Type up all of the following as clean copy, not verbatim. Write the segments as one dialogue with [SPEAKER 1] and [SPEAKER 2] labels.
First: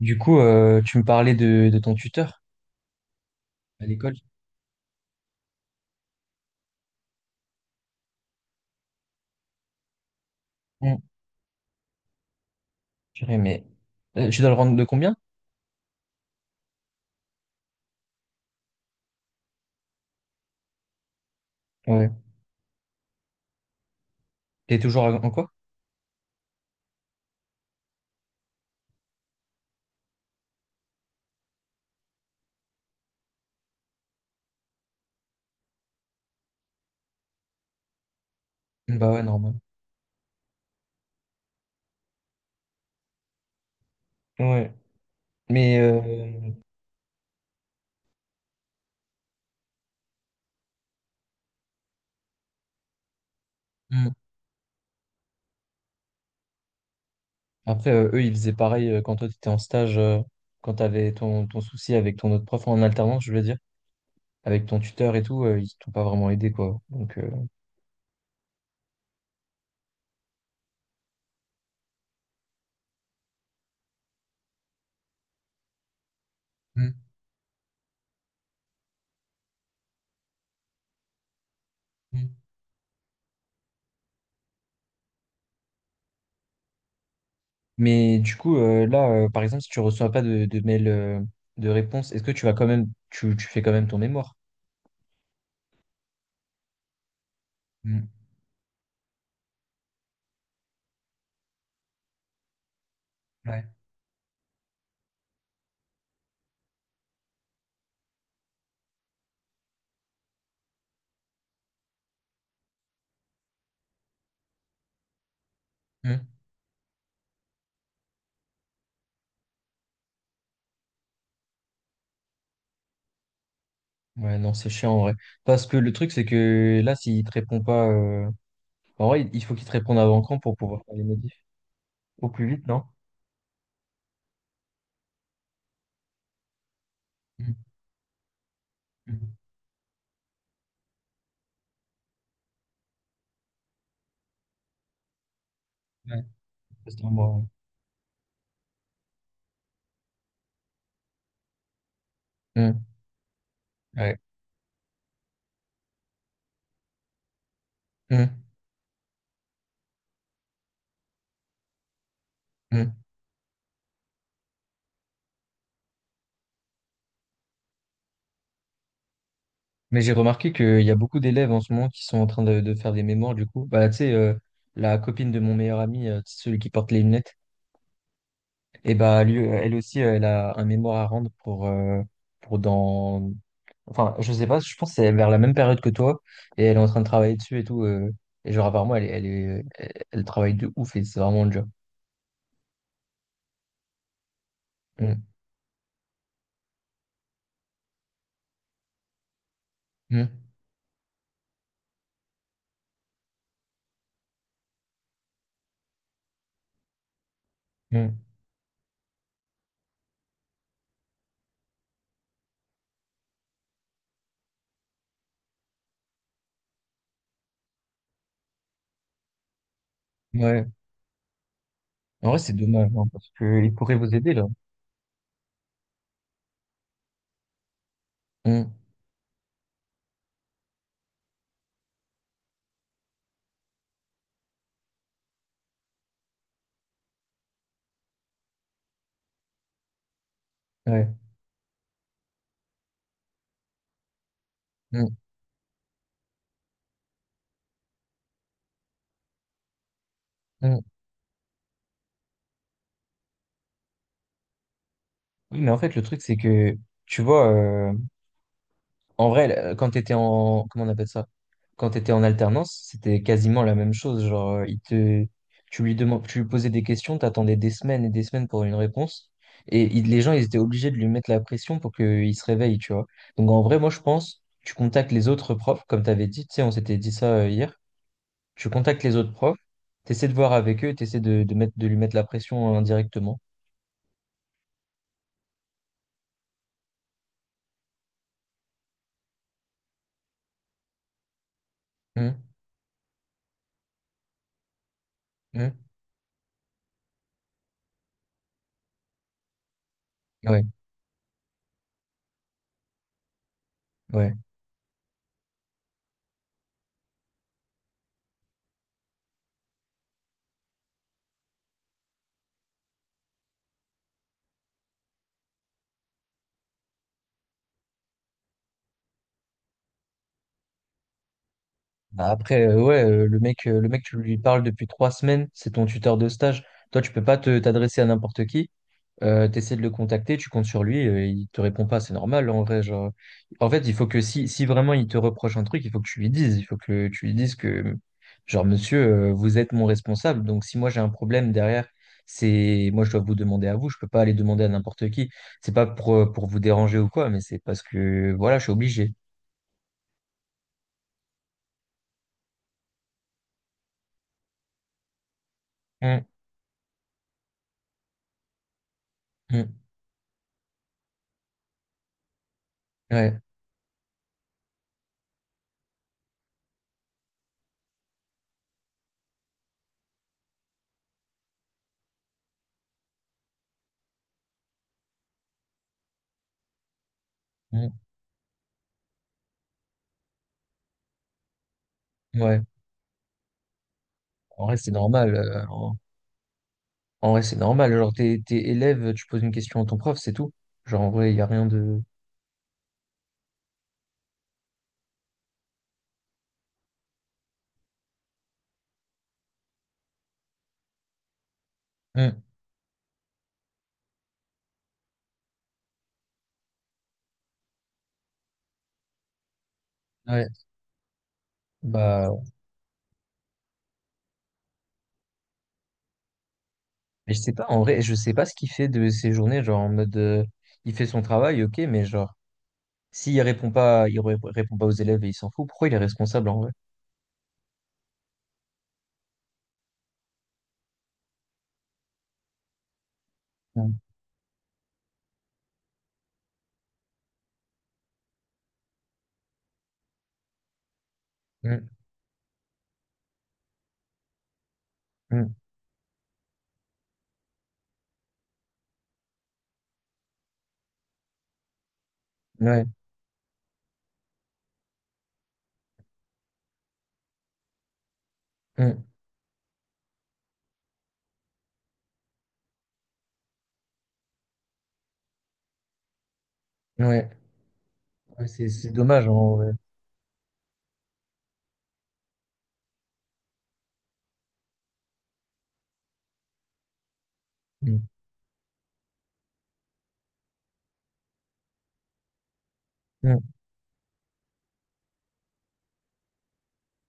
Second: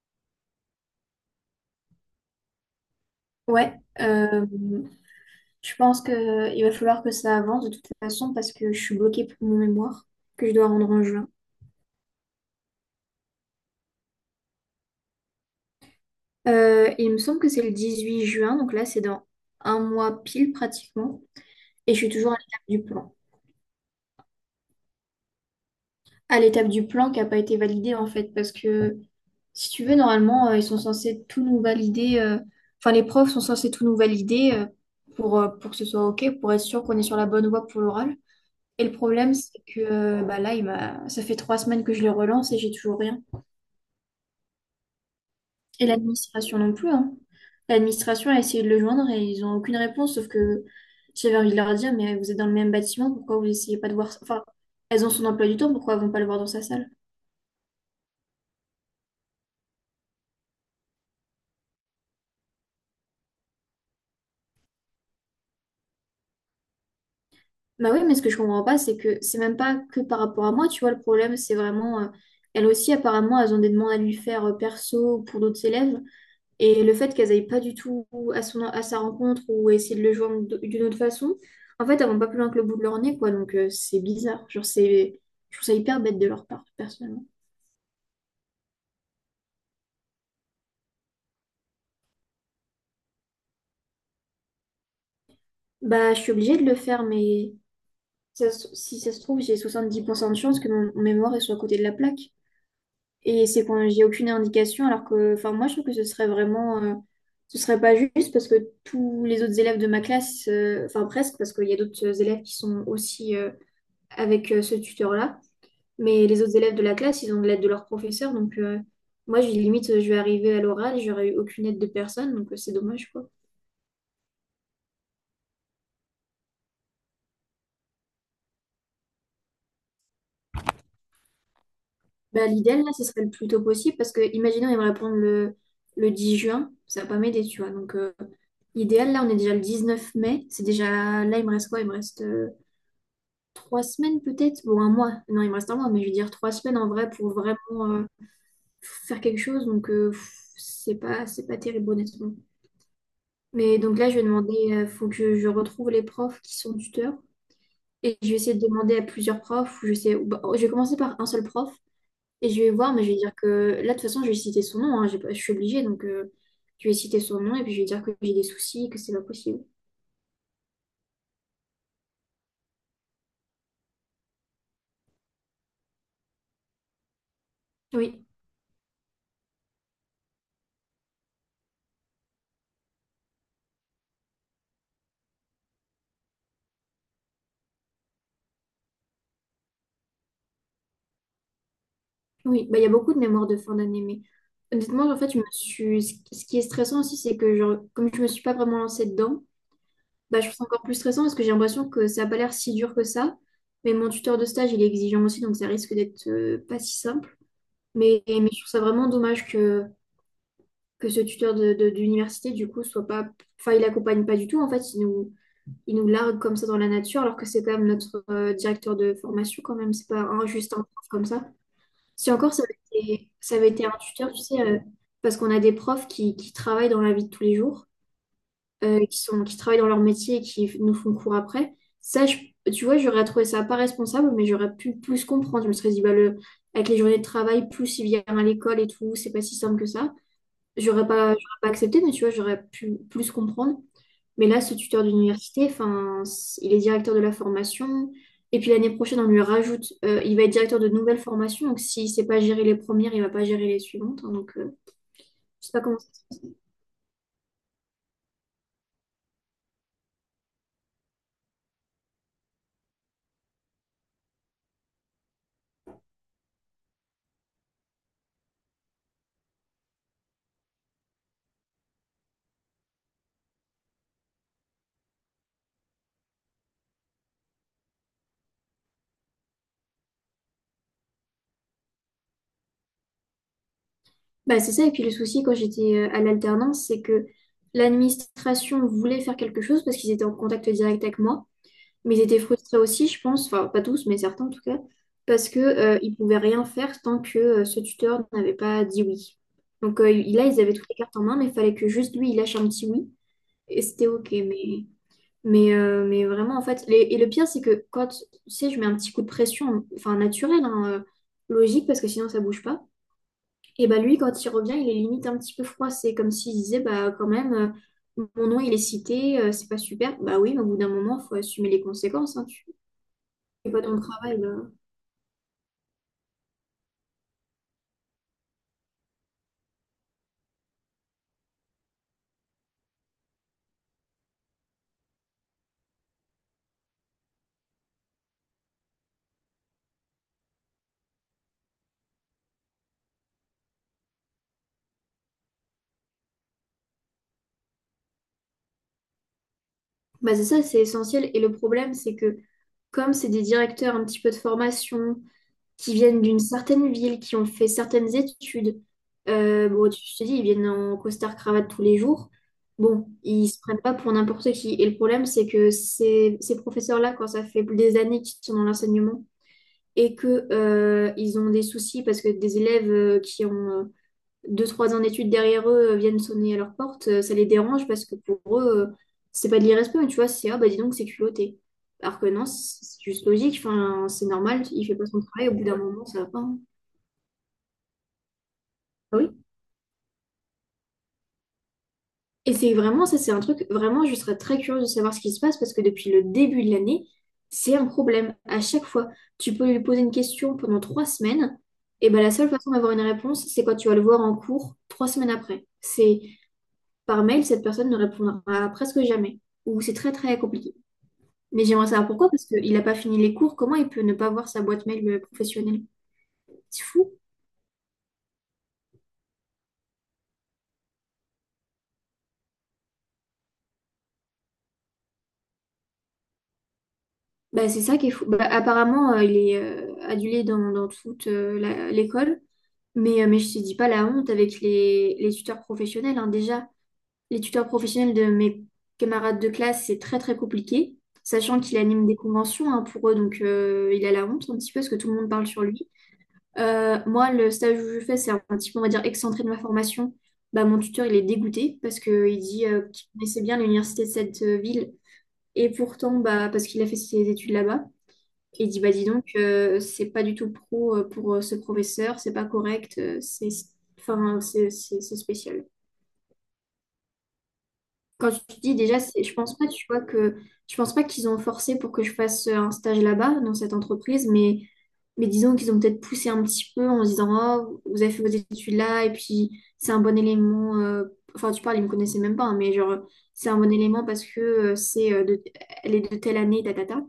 [SPEAKER 1] Du coup, tu me parlais de ton tuteur
[SPEAKER 2] Ouais,
[SPEAKER 1] à l'école.
[SPEAKER 2] euh, je pense que il va falloir que ça avance de toute façon parce que je suis bloquée pour mon mémoire que je dois rendre
[SPEAKER 1] Mm.
[SPEAKER 2] en juin.
[SPEAKER 1] Purée, mais tu dois le rendre de combien?
[SPEAKER 2] Il me semble que c'est le 18 juin, donc là c'est dans un mois pile pratiquement, et je suis
[SPEAKER 1] Ouais.
[SPEAKER 2] toujours à l'étape du plan.
[SPEAKER 1] T'es toujours en quoi?
[SPEAKER 2] À l'étape du plan qui n'a pas été validée en fait, parce que si tu veux, normalement ils sont censés tout nous valider, enfin les profs sont censés tout nous valider pour que ce soit OK, pour être sûr qu'on est sur la bonne voie pour l'oral. Et le
[SPEAKER 1] Mm, bah ouais,
[SPEAKER 2] problème,
[SPEAKER 1] normal.
[SPEAKER 2] c'est que bah là, ça fait trois semaines que je le relance et j'ai toujours rien.
[SPEAKER 1] Ouais. Mais
[SPEAKER 2] Et l'administration non plus, hein. L'administration a essayé de le joindre et ils n'ont aucune réponse, sauf que j'avais envie de leur dire, mais vous êtes dans le même bâtiment, pourquoi vous essayez pas de
[SPEAKER 1] mm.
[SPEAKER 2] voir... ça enfin, elles ont son emploi du temps, pourquoi elles vont pas le voir dans sa salle?
[SPEAKER 1] Après, eux, ils faisaient pareil quand toi, t'étais en stage, quand t'avais ton souci avec ton autre prof en alternance, je veux dire, avec ton tuteur et tout, ils t'ont pas vraiment aidé, quoi. Donc.
[SPEAKER 2] Bah oui, mais ce que je comprends pas, c'est que c'est même pas que par rapport à moi, tu vois, le problème, c'est vraiment... elles aussi, apparemment, elles ont des demandes à lui faire perso ou pour d'autres élèves. Et le
[SPEAKER 1] Mm,
[SPEAKER 2] fait qu'elles n'aillent pas du tout à son, à sa rencontre ou essayer de le joindre d'une autre façon, en fait, elles vont pas
[SPEAKER 1] mm.
[SPEAKER 2] plus loin que le bout de leur nez, quoi. Donc, c'est bizarre. Genre, c'est, je trouve ça hyper bête de leur part, personnellement.
[SPEAKER 1] Mais du coup, là, par exemple, si tu reçois pas de mail de réponse, est-ce que tu vas quand même, tu fais quand même ton mémoire?
[SPEAKER 2] Bah, je suis obligée de le faire, mais
[SPEAKER 1] Mm.
[SPEAKER 2] si ça se trouve, j'ai 70% de chance que mon mémoire il soit à côté de la plaque. Et
[SPEAKER 1] Ouais.
[SPEAKER 2] c'est quand j'ai aucune indication, alors que, enfin, moi, je trouve que ce serait vraiment, ce serait pas juste parce que tous les autres élèves de ma classe, enfin, presque, parce qu'il y a d'autres élèves qui sont aussi, avec ce tuteur-là.
[SPEAKER 1] Mm.
[SPEAKER 2] Mais les autres élèves de la classe, ils ont de l'aide de leur professeur. Donc, moi, j'ai limite, je vais arriver à l'oral et j'aurais eu aucune aide de personne. Donc, c'est dommage, quoi.
[SPEAKER 1] Ouais, non, c'est chiant en vrai. Parce que le truc, c'est que là, s'il te répond pas, en vrai, il faut qu'il te réponde avant quand pour pouvoir faire les modifs? Au
[SPEAKER 2] Bah,
[SPEAKER 1] plus vite,
[SPEAKER 2] l'idéal,
[SPEAKER 1] non?
[SPEAKER 2] là, ce serait le plus tôt possible parce que, imaginons, il me répondent le 10 juin. Ça va pas m'aider,
[SPEAKER 1] Mhm,
[SPEAKER 2] tu vois. Donc, idéal, là, on
[SPEAKER 1] mhm.
[SPEAKER 2] est déjà le 19 mai. C'est déjà. Là, il me reste quoi? Il me reste trois semaines, peut-être? Bon, un mois. Non, il me reste un mois, mais je veux
[SPEAKER 1] Ouais.
[SPEAKER 2] dire trois semaines en
[SPEAKER 1] Parce
[SPEAKER 2] vrai
[SPEAKER 1] qu'en moi,
[SPEAKER 2] pour
[SPEAKER 1] ouais.
[SPEAKER 2] vraiment faire quelque chose. Donc, pff, c'est pas terrible, honnêtement.
[SPEAKER 1] Mm,
[SPEAKER 2] Mais donc là, je
[SPEAKER 1] ouais.
[SPEAKER 2] vais demander, faut que je retrouve les profs qui sont tuteurs. Et je
[SPEAKER 1] Mm,
[SPEAKER 2] vais essayer de demander à plusieurs profs. Ou Je sais, ou Bah, je vais commencer par un seul prof. Et je vais
[SPEAKER 1] mm.
[SPEAKER 2] voir, mais je vais dire que là, de toute façon, je vais citer son nom, hein. j'ai pas- Je suis obligée. Donc, je vais citer son nom et puis je vais dire que j'ai des soucis, que c'est pas possible.
[SPEAKER 1] Mais j'ai remarqué qu'il y a beaucoup d'élèves en ce moment qui sont en train de faire des mémoires, du coup. Bah, tu sais, la copine de mon meilleur ami, celui qui porte les lunettes.
[SPEAKER 2] Oui,
[SPEAKER 1] Et bah, lui, elle aussi, elle a un mémoire à rendre pour dans. Enfin, je sais pas, je pense que c'est vers la même période que toi, et elle est en train de travailler dessus et tout. Et genre, apparemment, elle travaille de ouf et c'est vraiment dur.
[SPEAKER 2] oui. Bah, il y a beaucoup de mémoires de fin d'année. Mais honnêtement, en fait,
[SPEAKER 1] Mm,
[SPEAKER 2] ce qui est stressant aussi, c'est que, genre, comme je me suis pas vraiment lancée dedans,
[SPEAKER 1] mm,
[SPEAKER 2] bah, je trouve ça encore plus stressant parce que j'ai l'impression que ça n'a pas l'air si dur que ça. Mais mon tuteur de stage, il est exigeant aussi, donc ça risque d'être pas si simple. Mais je trouve ça vraiment dommage que ce tuteur d'université, du coup, soit pas... Enfin, il accompagne pas du tout, en fait. Il nous largue comme ça dans la nature, alors que c'est quand même notre directeur de formation, quand même. C'est pas
[SPEAKER 1] mm.
[SPEAKER 2] un,
[SPEAKER 1] Ouais.
[SPEAKER 2] juste un prof comme ça.
[SPEAKER 1] En
[SPEAKER 2] Si
[SPEAKER 1] vrai, c'est
[SPEAKER 2] encore,
[SPEAKER 1] dommage, hein, parce
[SPEAKER 2] ça avait
[SPEAKER 1] qu'ils
[SPEAKER 2] été un
[SPEAKER 1] pourraient vous
[SPEAKER 2] tuteur,
[SPEAKER 1] aider,
[SPEAKER 2] tu
[SPEAKER 1] là.
[SPEAKER 2] sais, parce qu'on a des profs qui travaillent dans la vie de tous les jours
[SPEAKER 1] Mm,
[SPEAKER 2] qui travaillent dans leur métier et qui nous font cours après. Ça, je- tu vois, j'aurais trouvé ça pas responsable, mais j'aurais pu plus comprendre. Je me serais dit, bah, le, avec les journées de travail, plus il vient à l'école et tout, c'est pas si simple que ça.
[SPEAKER 1] ouais.
[SPEAKER 2] J'aurais pas accepté, mais tu vois, j'aurais pu plus comprendre. Mais là, ce tuteur
[SPEAKER 1] Mm,
[SPEAKER 2] d'université, enfin, il est directeur de la formation. Et puis l'année prochaine, on lui rajoute, il va être directeur
[SPEAKER 1] mm.
[SPEAKER 2] de nouvelles formations. Donc s'il ne sait pas gérer les premières, il ne va pas gérer les suivantes, hein. Donc,
[SPEAKER 1] Oui,
[SPEAKER 2] je
[SPEAKER 1] mais
[SPEAKER 2] sais
[SPEAKER 1] en
[SPEAKER 2] pas
[SPEAKER 1] fait,
[SPEAKER 2] comment
[SPEAKER 1] le truc, c'est
[SPEAKER 2] ça.
[SPEAKER 1] que, tu vois, en vrai, quand tu étais en, comment on appelle ça? Quand tu étais en alternance, c'était quasiment la même chose. Genre, tu lui demandes, tu lui posais des questions, t'attendais des semaines et des semaines pour une réponse. Et les gens, ils étaient obligés de lui mettre la pression pour qu'il se réveille, tu vois. Donc, en vrai, moi, je pense, tu contactes les autres profs, comme tu avais dit, tu sais, on s'était dit ça hier. Tu contactes les autres profs, tu essaies de voir avec eux, tu essaies de lui mettre la pression indirectement.
[SPEAKER 2] Bah, c'est ça, et puis le souci quand j'étais à l'alternance, c'est que l'administration voulait faire quelque chose parce qu'ils étaient en contact direct avec moi, mais ils étaient
[SPEAKER 1] Hum,
[SPEAKER 2] frustrés aussi, je pense, enfin pas tous, mais certains en tout cas, parce que
[SPEAKER 1] hum,
[SPEAKER 2] ils pouvaient rien faire tant que ce tuteur n'avait pas dit oui. Donc là, ils
[SPEAKER 1] Ouais,
[SPEAKER 2] avaient toutes les cartes en main, mais il fallait que juste lui, il lâche un petit oui, et c'était OK,
[SPEAKER 1] ouais.
[SPEAKER 2] mais vraiment, en fait, et le pire, c'est que quand, tu sais, je mets un petit coup de pression, enfin naturel, hein, logique, parce que sinon ça bouge pas. Et bah lui, quand il revient, il est limite un petit peu froissé, comme s'il disait, bah quand même, mon nom il est cité, c'est pas super. Bah oui, mais au bout d'un moment, faut assumer les
[SPEAKER 1] Bah,
[SPEAKER 2] conséquences, hein,
[SPEAKER 1] après,
[SPEAKER 2] tu
[SPEAKER 1] ouais, le mec,
[SPEAKER 2] fais
[SPEAKER 1] euh,
[SPEAKER 2] pas
[SPEAKER 1] le
[SPEAKER 2] ton
[SPEAKER 1] mec, tu lui
[SPEAKER 2] travail là.
[SPEAKER 1] parles depuis 3 semaines, c'est ton tuteur de stage. Toi, tu peux pas te t'adresser à n'importe qui. T'essaies de le contacter, tu comptes sur lui, il te répond pas, c'est normal en vrai. Genre, en fait, il faut que si vraiment il te reproche un truc, il faut que tu lui dises, il faut que tu lui dises que, genre, monsieur, vous êtes mon responsable, donc si moi j'ai un problème derrière, c'est moi je dois vous demander à vous, je peux pas aller demander à n'importe qui. C'est pas pour vous déranger ou quoi, mais c'est parce que voilà, je suis obligé.
[SPEAKER 2] Bah c'est ça, c'est essentiel. Et le problème, c'est que comme c'est des directeurs un petit peu de formation, qui viennent
[SPEAKER 1] Mm,
[SPEAKER 2] d'une certaine ville, qui ont fait certaines études,
[SPEAKER 1] mm,
[SPEAKER 2] bon, tu je te dis, ils viennent en costard-cravate tous les jours. Bon,
[SPEAKER 1] ouais,
[SPEAKER 2] ils se prennent pas pour n'importe qui. Et le problème, c'est que ces professeurs-là, quand ça fait des années qu'ils sont dans l'enseignement, et que ils ont des soucis parce que des élèves qui ont deux, trois ans d'études derrière eux viennent sonner à leur porte, ça les dérange
[SPEAKER 1] mm,
[SPEAKER 2] parce que pour eux, c'est pas de l'irrespect, mais tu vois, c'est ah bah dis donc, c'est culotté. Alors que non,
[SPEAKER 1] ouais.
[SPEAKER 2] c'est juste logique, enfin, c'est normal,
[SPEAKER 1] En vrai,
[SPEAKER 2] il
[SPEAKER 1] c'est
[SPEAKER 2] fait pas son
[SPEAKER 1] normal.
[SPEAKER 2] travail, au bout d'un
[SPEAKER 1] En,
[SPEAKER 2] moment, ça va pas, hein.
[SPEAKER 1] en vrai, c'est normal. Genre, t'es élève,
[SPEAKER 2] Ah
[SPEAKER 1] tu
[SPEAKER 2] oui.
[SPEAKER 1] poses une question à ton prof, c'est tout. Genre, en vrai, il n'y a rien de.
[SPEAKER 2] Et c'est vraiment, ça c'est un truc, vraiment, je serais très curieuse de savoir ce qui se passe parce que depuis le début de l'année, c'est un problème. À chaque fois, tu peux lui poser une question pendant trois semaines, et ben la
[SPEAKER 1] Hmm.
[SPEAKER 2] seule façon d'avoir une réponse, c'est quand tu vas le voir en cours trois semaines après. C'est par mail, cette personne ne répondra presque jamais, ou c'est très très
[SPEAKER 1] Ouais.
[SPEAKER 2] compliqué. Mais j'aimerais savoir pourquoi,
[SPEAKER 1] Bah,
[SPEAKER 2] parce qu'il n'a pas fini les cours, comment il peut ne pas voir sa boîte mail professionnelle? C'est fou.
[SPEAKER 1] mais je sais pas, en vrai, je sais pas ce qu'il fait de ses journées. Genre, en mode, il fait son travail, ok, mais genre, s'il répond pas, il répond pas aux élèves et il s'en fout, pourquoi il est responsable en vrai?
[SPEAKER 2] Bah, c'est ça qui est fou. Bah, apparemment, il est adulé dans, dans toute l'école. Mais je te dis pas
[SPEAKER 1] Hmm.
[SPEAKER 2] la honte avec les tuteurs professionnels, hein. Déjà, les tuteurs professionnels de mes camarades de classe, c'est très très compliqué. Sachant qu'il
[SPEAKER 1] Hmm.
[SPEAKER 2] anime des conventions hein, pour eux, donc il a la honte un petit peu parce que tout le monde parle sur lui. Moi, le stage où je fais, c'est un petit peu, on va dire, excentré de ma formation. Bah, mon tuteur, il est dégoûté parce qu'il
[SPEAKER 1] Hmm.
[SPEAKER 2] dit
[SPEAKER 1] Ouais.
[SPEAKER 2] qu'il connaissait bien l'université de cette ville. Et pourtant, bah, parce qu'il a fait ses études là-bas. Et il dit, bah
[SPEAKER 1] Hmm.
[SPEAKER 2] dis donc, c'est pas du tout pro pour ce professeur, c'est pas correct, c'est enfin, c'est spécial.
[SPEAKER 1] Ouais.
[SPEAKER 2] Quand
[SPEAKER 1] Ouais,
[SPEAKER 2] tu
[SPEAKER 1] c'est,
[SPEAKER 2] dis
[SPEAKER 1] c'est
[SPEAKER 2] déjà,
[SPEAKER 1] dommage
[SPEAKER 2] je
[SPEAKER 1] en
[SPEAKER 2] pense pas,
[SPEAKER 1] vrai.
[SPEAKER 2] tu vois, que je pense pas qu'ils ont forcé pour que je fasse un stage là-bas, dans cette entreprise, mais disons qu'ils ont peut-être poussé un petit peu en se disant, oh,
[SPEAKER 1] Hmm.
[SPEAKER 2] vous avez fait vos études là, et puis c'est un bon élément. Enfin, tu parles, ils me connaissaient même pas, hein, mais genre,
[SPEAKER 1] Hmm.
[SPEAKER 2] c'est un bon élément parce que elle est de telle année, tata,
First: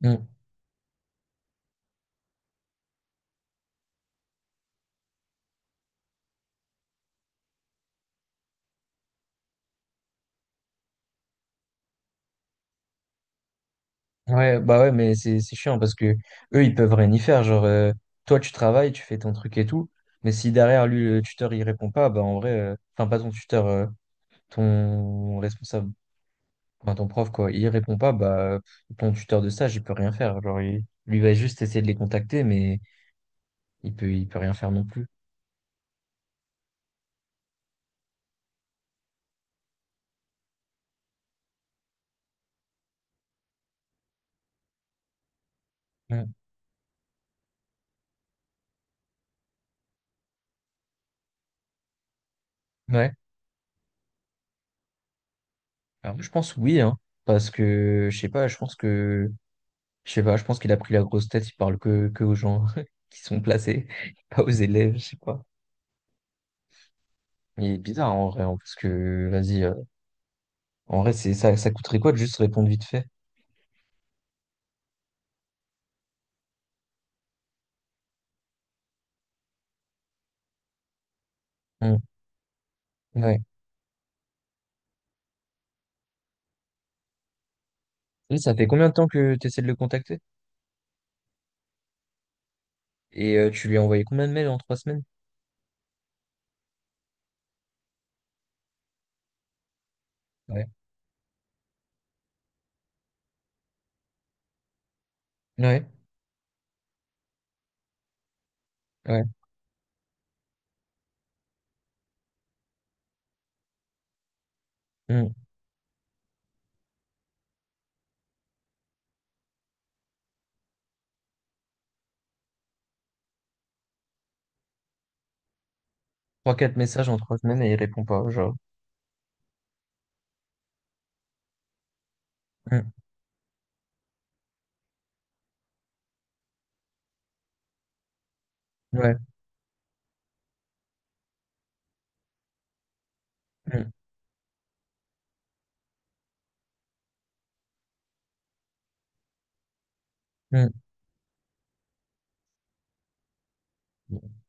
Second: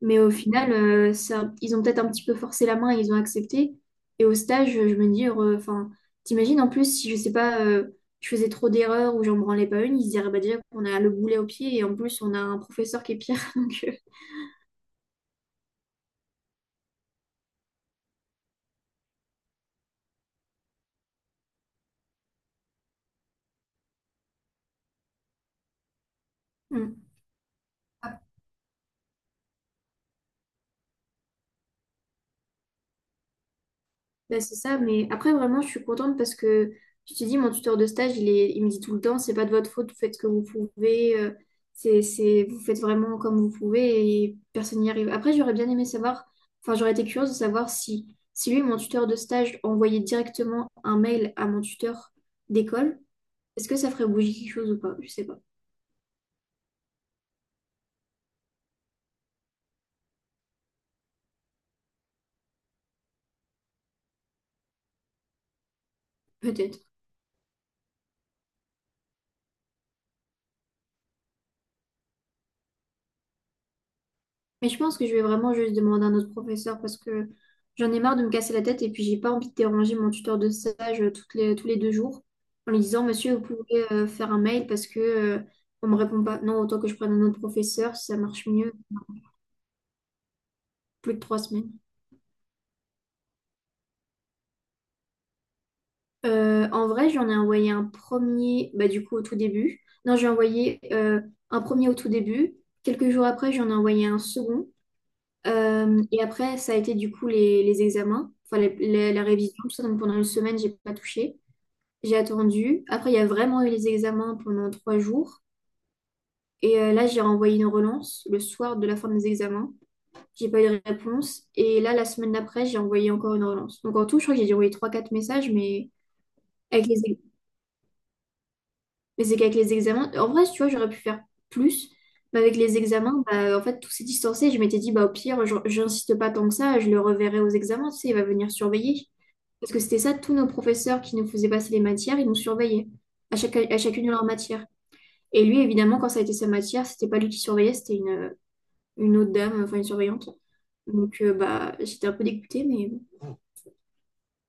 [SPEAKER 2] mais
[SPEAKER 1] Hmm.
[SPEAKER 2] au final, ça, ils ont peut-être un petit peu forcé la main et ils ont accepté. Et au stage, je me dis, enfin, t'imagines en plus si je sais pas, je faisais trop d'erreurs ou j'en branlais pas une, ils se diraient bah, déjà qu'on a le boulet au pied et en plus on a un professeur qui est pire. Donc,
[SPEAKER 1] Ouais, bah ouais, mais c'est chiant parce que eux, ils peuvent rien y faire. Genre, toi, tu travailles, tu fais ton truc et tout, mais si derrière lui, le tuteur, il répond pas, bah en vrai, enfin, pas ton tuteur, ton responsable,
[SPEAKER 2] hmm.
[SPEAKER 1] enfin, ton prof, quoi, il répond pas, bah ton tuteur de stage, il peut rien faire. Genre, lui va juste essayer de les contacter, mais il peut
[SPEAKER 2] Ben,
[SPEAKER 1] rien
[SPEAKER 2] c'est
[SPEAKER 1] faire
[SPEAKER 2] ça,
[SPEAKER 1] non plus.
[SPEAKER 2] mais après vraiment je suis contente parce que je te dis, mon tuteur de stage, il me dit tout le temps, c'est pas de votre faute, vous faites ce que vous pouvez, vous faites vraiment comme vous pouvez et personne n'y arrive. Après j'aurais bien aimé
[SPEAKER 1] Mm.
[SPEAKER 2] savoir, enfin j'aurais été curieuse de savoir si, si lui, mon tuteur de stage, envoyait directement un mail à mon tuteur d'école,
[SPEAKER 1] Ouais,
[SPEAKER 2] est-ce que ça ferait bouger quelque chose ou pas? Je sais pas,
[SPEAKER 1] alors je pense oui, hein, parce que, je sais pas, je pense que, je sais pas, je pense qu'il a pris la grosse tête, il parle que aux gens qui sont placés, pas aux élèves, je sais pas.
[SPEAKER 2] peut-être.
[SPEAKER 1] Il est bizarre en vrai, hein, parce que vas-y, en vrai, c'est ça, ça coûterait quoi de juste répondre vite fait?
[SPEAKER 2] Mais je pense que je vais vraiment juste demander à notre professeur parce que j'en ai marre de me casser la tête et puis j'ai pas envie de déranger mon tuteur de stage tous les deux
[SPEAKER 1] Hmm,
[SPEAKER 2] jours en lui disant, Monsieur,
[SPEAKER 1] ouais.
[SPEAKER 2] vous pouvez faire un mail parce que on me répond pas. Non, autant que je prenne un autre professeur, si ça
[SPEAKER 1] Là,
[SPEAKER 2] marche
[SPEAKER 1] ça fait
[SPEAKER 2] mieux.
[SPEAKER 1] combien de temps que tu essaies de le contacter?
[SPEAKER 2] Plus de trois semaines.
[SPEAKER 1] Et tu lui as envoyé combien de mails en 3 semaines?
[SPEAKER 2] En vrai, j'en ai envoyé un premier, bah, du coup, au tout début. Non, j'ai
[SPEAKER 1] Ouais.
[SPEAKER 2] envoyé un premier au tout début. Quelques jours après, j'en ai envoyé un second.
[SPEAKER 1] Ouais,
[SPEAKER 2] Et après, ça a été du coup les examens, enfin la
[SPEAKER 1] ouais.
[SPEAKER 2] révision, tout ça. Donc pendant une semaine, j'ai pas touché. J'ai attendu. Après, il y a vraiment eu les examens pendant trois
[SPEAKER 1] Hmm.
[SPEAKER 2] jours. Et là, j'ai renvoyé une relance le soir de la fin des examens. J'ai pas eu de réponse. Et là, la semaine d'après, j'ai envoyé encore une relance. Donc en tout, je crois que j'ai dû envoyer 3-4 messages, mais
[SPEAKER 1] Trois, quatre
[SPEAKER 2] avec les,
[SPEAKER 1] messages en
[SPEAKER 2] ex-
[SPEAKER 1] 3 semaines et il répond pas, genre.
[SPEAKER 2] mais c'est qu'avec les examens. En vrai, tu vois, j'aurais pu faire plus. Mais avec les
[SPEAKER 1] Hmm,
[SPEAKER 2] examens, bah, en fait, tout s'est distancé. Je m'étais dit, bah, au pire, j'insiste pas tant que ça, je le reverrai aux examens, tu sais, il va venir surveiller.
[SPEAKER 1] ouais.
[SPEAKER 2] Parce que c'était ça, tous nos professeurs qui nous faisaient passer les matières, ils nous surveillaient à
[SPEAKER 1] Hmm,
[SPEAKER 2] chacune de leurs matières. Et lui, évidemment, quand ça a été sa matière, c'était pas lui qui surveillait, une autre dame, enfin une surveillante. Donc, bah, j'étais un peu dégoûtée, mais bon.
[SPEAKER 1] hmm.